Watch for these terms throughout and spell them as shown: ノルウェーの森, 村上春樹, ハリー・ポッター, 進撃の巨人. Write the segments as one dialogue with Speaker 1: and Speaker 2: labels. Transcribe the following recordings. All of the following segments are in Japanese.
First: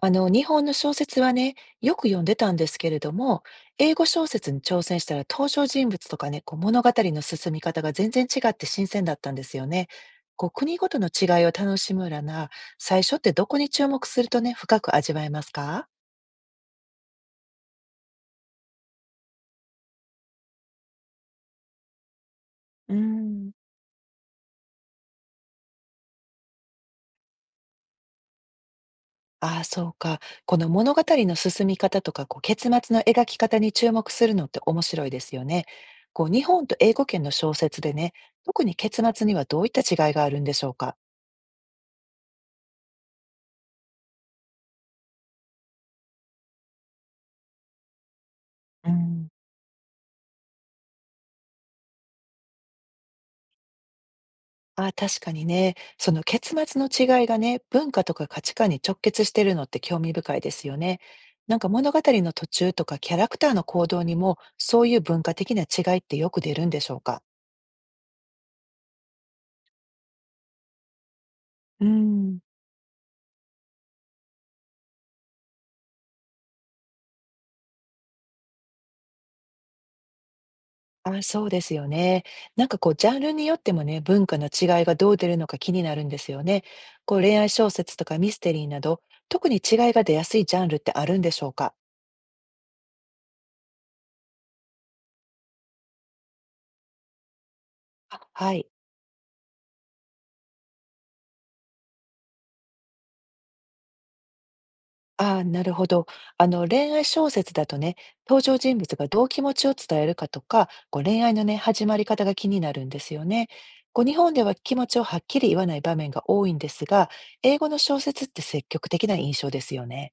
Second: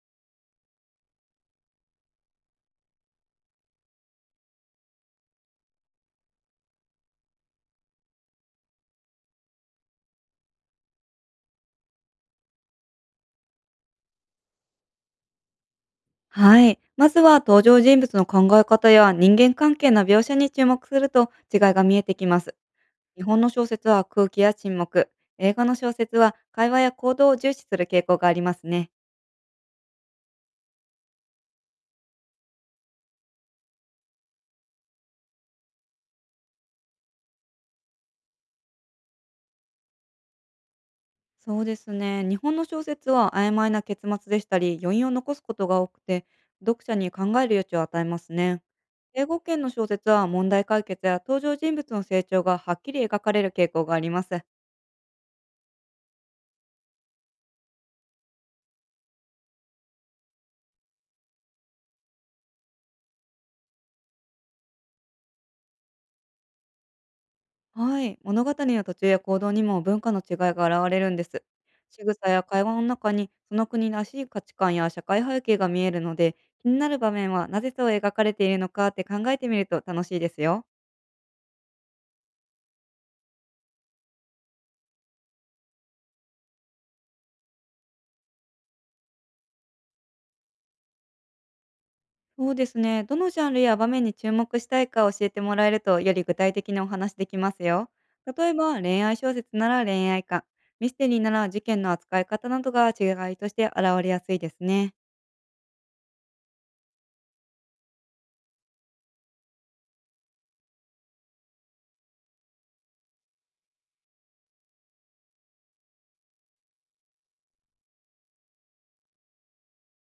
Speaker 1: 日本の小説はね、よく読んでたんですけれども、英語小説に挑戦したら登場人物とかね、こう物語の進み方が全然違って新鮮だったんですよね。こう国ごとの違いを楽しむらな、最初ってどこに注目するとね、深く味わえますか？
Speaker 2: はい。まずは登場人物の考え方や人間関係の描写に注目すると、違いが見えてきます。
Speaker 1: うー
Speaker 2: 日本の
Speaker 1: ん。
Speaker 2: 小説は空気や沈黙、映画の小説は会話や行動を重視する傾向がありますね。
Speaker 1: ああ、そうか。この物語の進み方とか、こう結末の描き方に注目するのって面白いですよね。こう日本と英語圏の小説でね、特に結末にはどういった違いがあるんでしょうか？
Speaker 2: そうですね。日本の小説は曖昧な結末でしたり、余韻を残すことが多くて、読者に考える余地を与えますね。
Speaker 1: う
Speaker 2: 英
Speaker 1: ん。
Speaker 2: 語圏の小説は問題解決や登場人物の成長がはっきり描かれる傾向があります。
Speaker 1: ああ、確かにね、その結末の違いがね、文化とか価値観に直結してるのって興味深いですよね。なんか物語の途中とかキャラクターの行動にも、そういう文化的な違いってよく出るんでしょうか。
Speaker 2: はい、物語の途中や行動にも文化の違いが現れるんです。
Speaker 1: うー
Speaker 2: 仕草
Speaker 1: ん。
Speaker 2: や会話の中にその国らしい価値観や社会背景が見えるので、気になる場面はなぜそう描かれているのかって考えてみると楽しいですよ。
Speaker 1: ああ、そうですよね。なんかこう、ジャンルによってもね、文化の違いがどう出るのか気になるんですよね。こう、恋愛小説とかミステリーなど、特に違いが出やすいジャンルってあるんでしょうか。
Speaker 2: そうですね。どのジャンルや場面に注目したいか教えてもらえると、より具体的なお話できますよ。
Speaker 1: あ、
Speaker 2: 例
Speaker 1: は
Speaker 2: え
Speaker 1: い。
Speaker 2: ば恋愛小説なら恋愛観、ミステリーなら事件の扱い方などが、違いとして現れやすいですね。
Speaker 1: ああ、なるほど。恋愛小説だとね、登場人物がどう気持ちを伝えるかとか、こう恋愛のね、始まり方が気になるんですよね。こう日本では気持ちをはっきり言わない場面が多いんですが、英語の小説って積極的な印象ですよね。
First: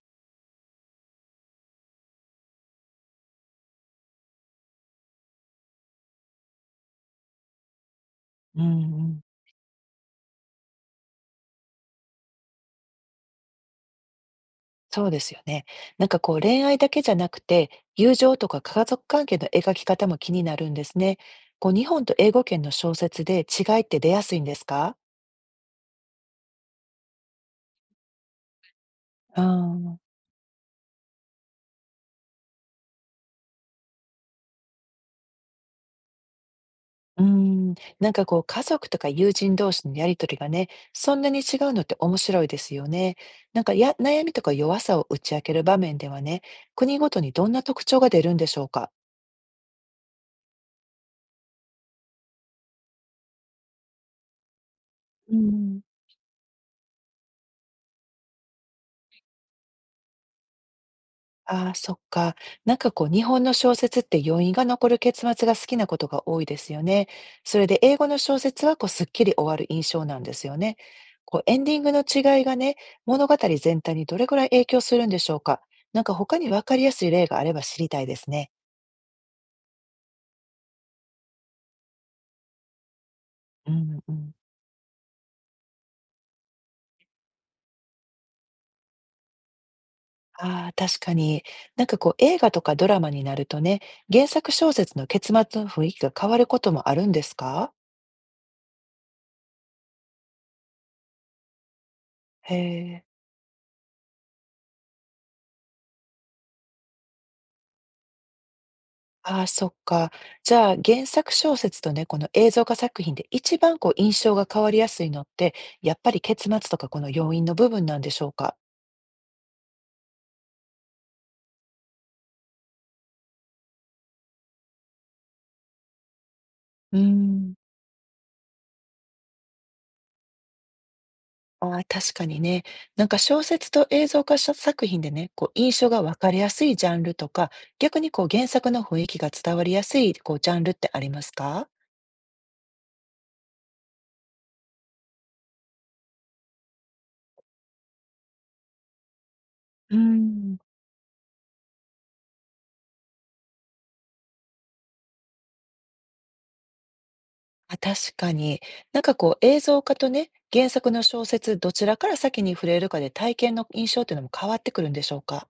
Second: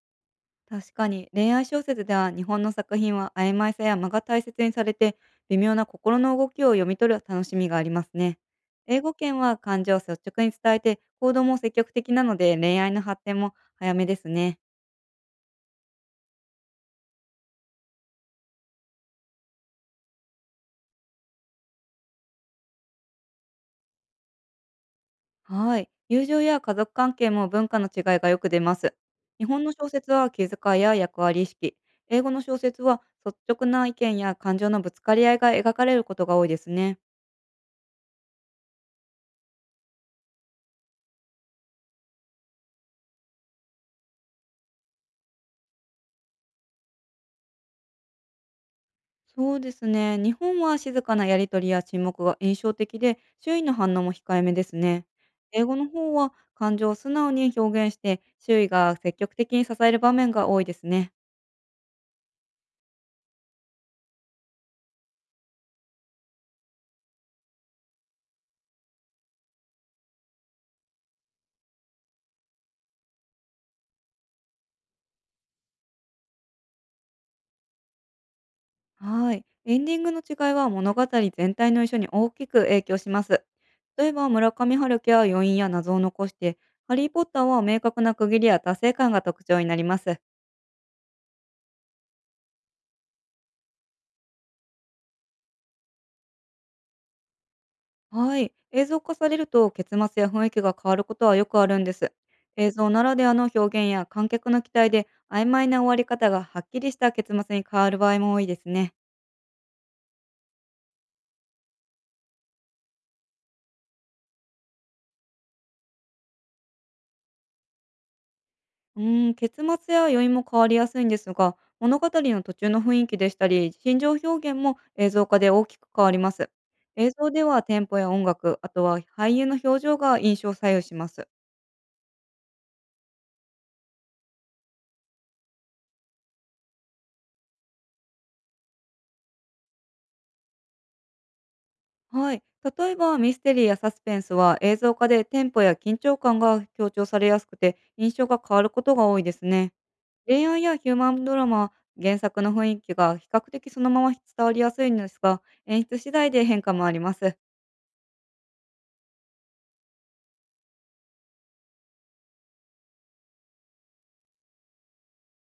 Speaker 2: 確かに恋愛小説では、日本の作品は曖昧さや間が大切にされて、微妙な心の動きを読み取る楽しみがありますね。
Speaker 1: うん
Speaker 2: 英
Speaker 1: う
Speaker 2: 語
Speaker 1: ん。
Speaker 2: 圏は感情を率直に伝えて、行動も積極的なので、恋愛の発展も早めですね。
Speaker 1: そうですよね。なんかこう恋愛だけじゃなくて、友情とか家族関係の描き方も気になるんですね。こう日本と英語圏の小説で違いって出やすいんですか？
Speaker 2: はい。友情や家族関係も、文化の違いがよく出ます。
Speaker 1: う
Speaker 2: 日本の小
Speaker 1: ん。
Speaker 2: 説は気遣いや役割意識。英語の小説は率直な意見や感情のぶつかり合いが描かれることが多いですね。
Speaker 1: うーん、なんかこう家族とか友人同士のやりとりがね、そんなに違うのって面白いですよね。なんかや、悩みとか弱さを打ち明ける場面ではね、国ごとにどんな特徴が出るんでしょうか。
Speaker 2: そうですね。日本は静かなやり取りや沈黙が印象的で、周囲の反応も控えめですね。
Speaker 1: う
Speaker 2: 英語
Speaker 1: ん。
Speaker 2: の方は感情を素直に表現して、周囲が積極的に支える場面が多いですね。
Speaker 1: ああ、そっか。なんかこう日本の小説って余韻が残る結末が好きなことが多いですよね。それで英語の小説はこうすっきり終わる印象なんですよね。こうエンディングの違いがね、物語全体にどれくらい影響するんでしょうか。なんか他に分かりやすい例があれば知りたいですね。
Speaker 2: はい。エンディングの違いは、物語全体の印象に大きく影響します。
Speaker 1: うん
Speaker 2: 例
Speaker 1: う
Speaker 2: えば、
Speaker 1: ん。
Speaker 2: 村上春樹は余韻や謎を残して、ハリー・ポッターは明確な区切りや達成感が特徴になります。
Speaker 1: ああ、確かに。なんかこう映画とかドラマになるとね、原作小説の結末の雰囲気が変わることもあるんですか？
Speaker 2: はい。映像化されると、結末や雰囲気が変わることはよくあるんです。
Speaker 1: へ
Speaker 2: 映像な
Speaker 1: え。
Speaker 2: らではの表現や観客の期待で、曖昧な終わり方がはっきりした結末に変わる場合も多いですね。
Speaker 1: ああ、そっか。じゃあ原作小説とね、この映像化作品で一番こう印象が変わりやすいのって、やっぱり結末とかこの要因の部分なんでしょうか？
Speaker 2: 結末や余韻も変わりやすいんですが、物語の途中の雰囲気でしたり、心情表現も映像化で大きく変わります。
Speaker 1: うー
Speaker 2: 映像で
Speaker 1: ん。
Speaker 2: はテンポや音楽、あとは俳優の表情が印象を左右します。
Speaker 1: ああ、確かにね。なんか小説と映像化した作品でね、こう印象が分かりやすいジャンルとか、逆にこう原作の雰囲気が伝わりやすいこうジャンルってありますか？
Speaker 2: はい。例えばミステリーやサスペンスは、映像化でテンポや緊張感が強調されやすくて、印象が変わることが多いですね。
Speaker 1: う
Speaker 2: 恋
Speaker 1: ん。
Speaker 2: 愛やヒューマンドラマは、原作の雰囲気が比較的そのまま伝わりやすいんですが、演出次第で変化もあります。
Speaker 1: あ、確かに。なんかこう映像化とね、原作の小説、どちらから先に触れるかで体験の印象っていうのも変わってくるんでしょうか？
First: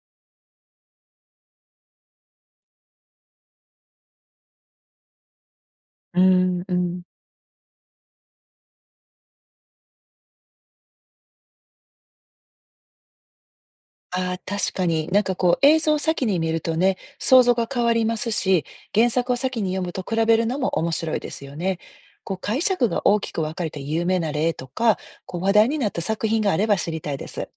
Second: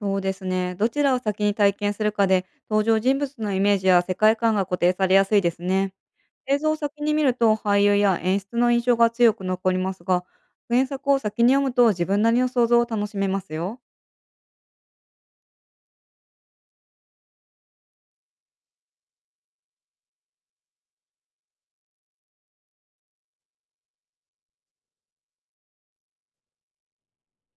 Speaker 2: そうですね。どちらを先に体験するかで、登場人物のイメージや世界観が固定されやすいですね。
Speaker 1: う
Speaker 2: 映
Speaker 1: ん、
Speaker 2: 像
Speaker 1: う
Speaker 2: を
Speaker 1: ん。
Speaker 2: 先に見ると俳優や演出の印象が強く残りますが、原作を先に読むと自分なりの想像を楽しめますよ。
Speaker 1: ああ、確かに。なんかこう映像を先に見るとね、想像が変わりますし、原作を先に読むと比べるのも面白いですよね。こう解釈が大きく分かれた有名な例とか、こう話題になった作品があれば知りたいです。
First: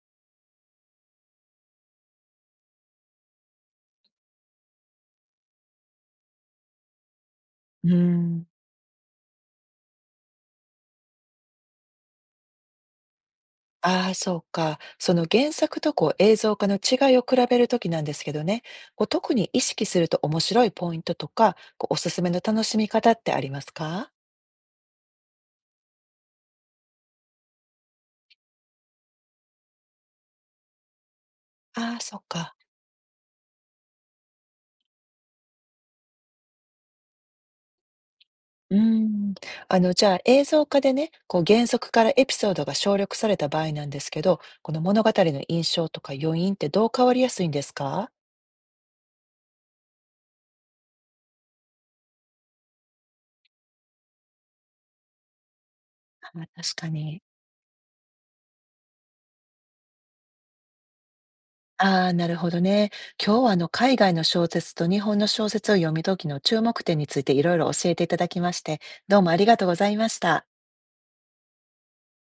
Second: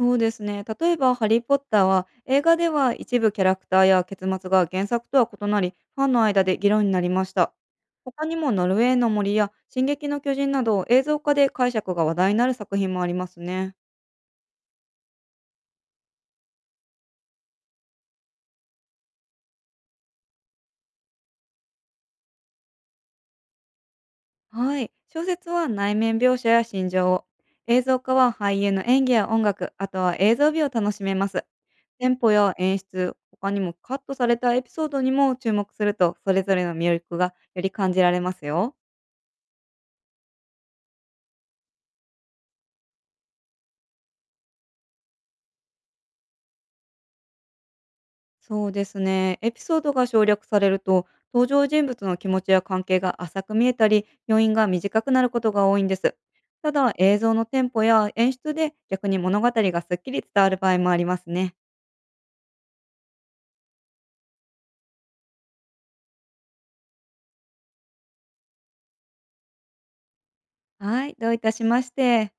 Speaker 2: そうですね。例えば、ハリー・ポッターは、映画では一部キャラクターや結末が原作とは異なり、ファンの間で議論になりました。
Speaker 1: う
Speaker 2: 他に
Speaker 1: ん。
Speaker 2: も、ノルウェーの森や進撃の巨人など、映像化で解釈が話題になる作品もありますね。
Speaker 1: ああ、そうか。その原作とこう映像化の違いを比べるときなんですけどね、こう特に意識すると面白いポイントとか、こうおすすめの楽しみ方ってありますか？
Speaker 2: はい。小説は内面描写や心情を。映像化は俳優の演技や音楽、あとは映像美を楽しめます。
Speaker 1: ああ、
Speaker 2: テン
Speaker 1: そう
Speaker 2: ポ
Speaker 1: か。
Speaker 2: や演出、他にもカットされたエピソードにも注目すると、それぞれの魅力がより感じられますよ。
Speaker 1: うーん。じゃあ映像化でね、こう原則からエピソードが省略された場合なんですけど、この物語の印象とか余韻ってどう変わりやすいんですか？
Speaker 2: そうですね。エピソードが省略されると、登場人物の気持ちや関係が浅く見えたり、余韻が短くなることが多いんです。
Speaker 1: あー
Speaker 2: た
Speaker 1: 確か
Speaker 2: だ、映
Speaker 1: に。
Speaker 2: 像のテンポや演出で、逆に物語がすっきり伝わる場合もありますね。
Speaker 1: ああ、なるほどね。今日は海外の小説と日本の小説を読み解きの注目点についていろいろ教えていただきまして、どうもありがとうございました。
Speaker 2: はい、どういたしまして。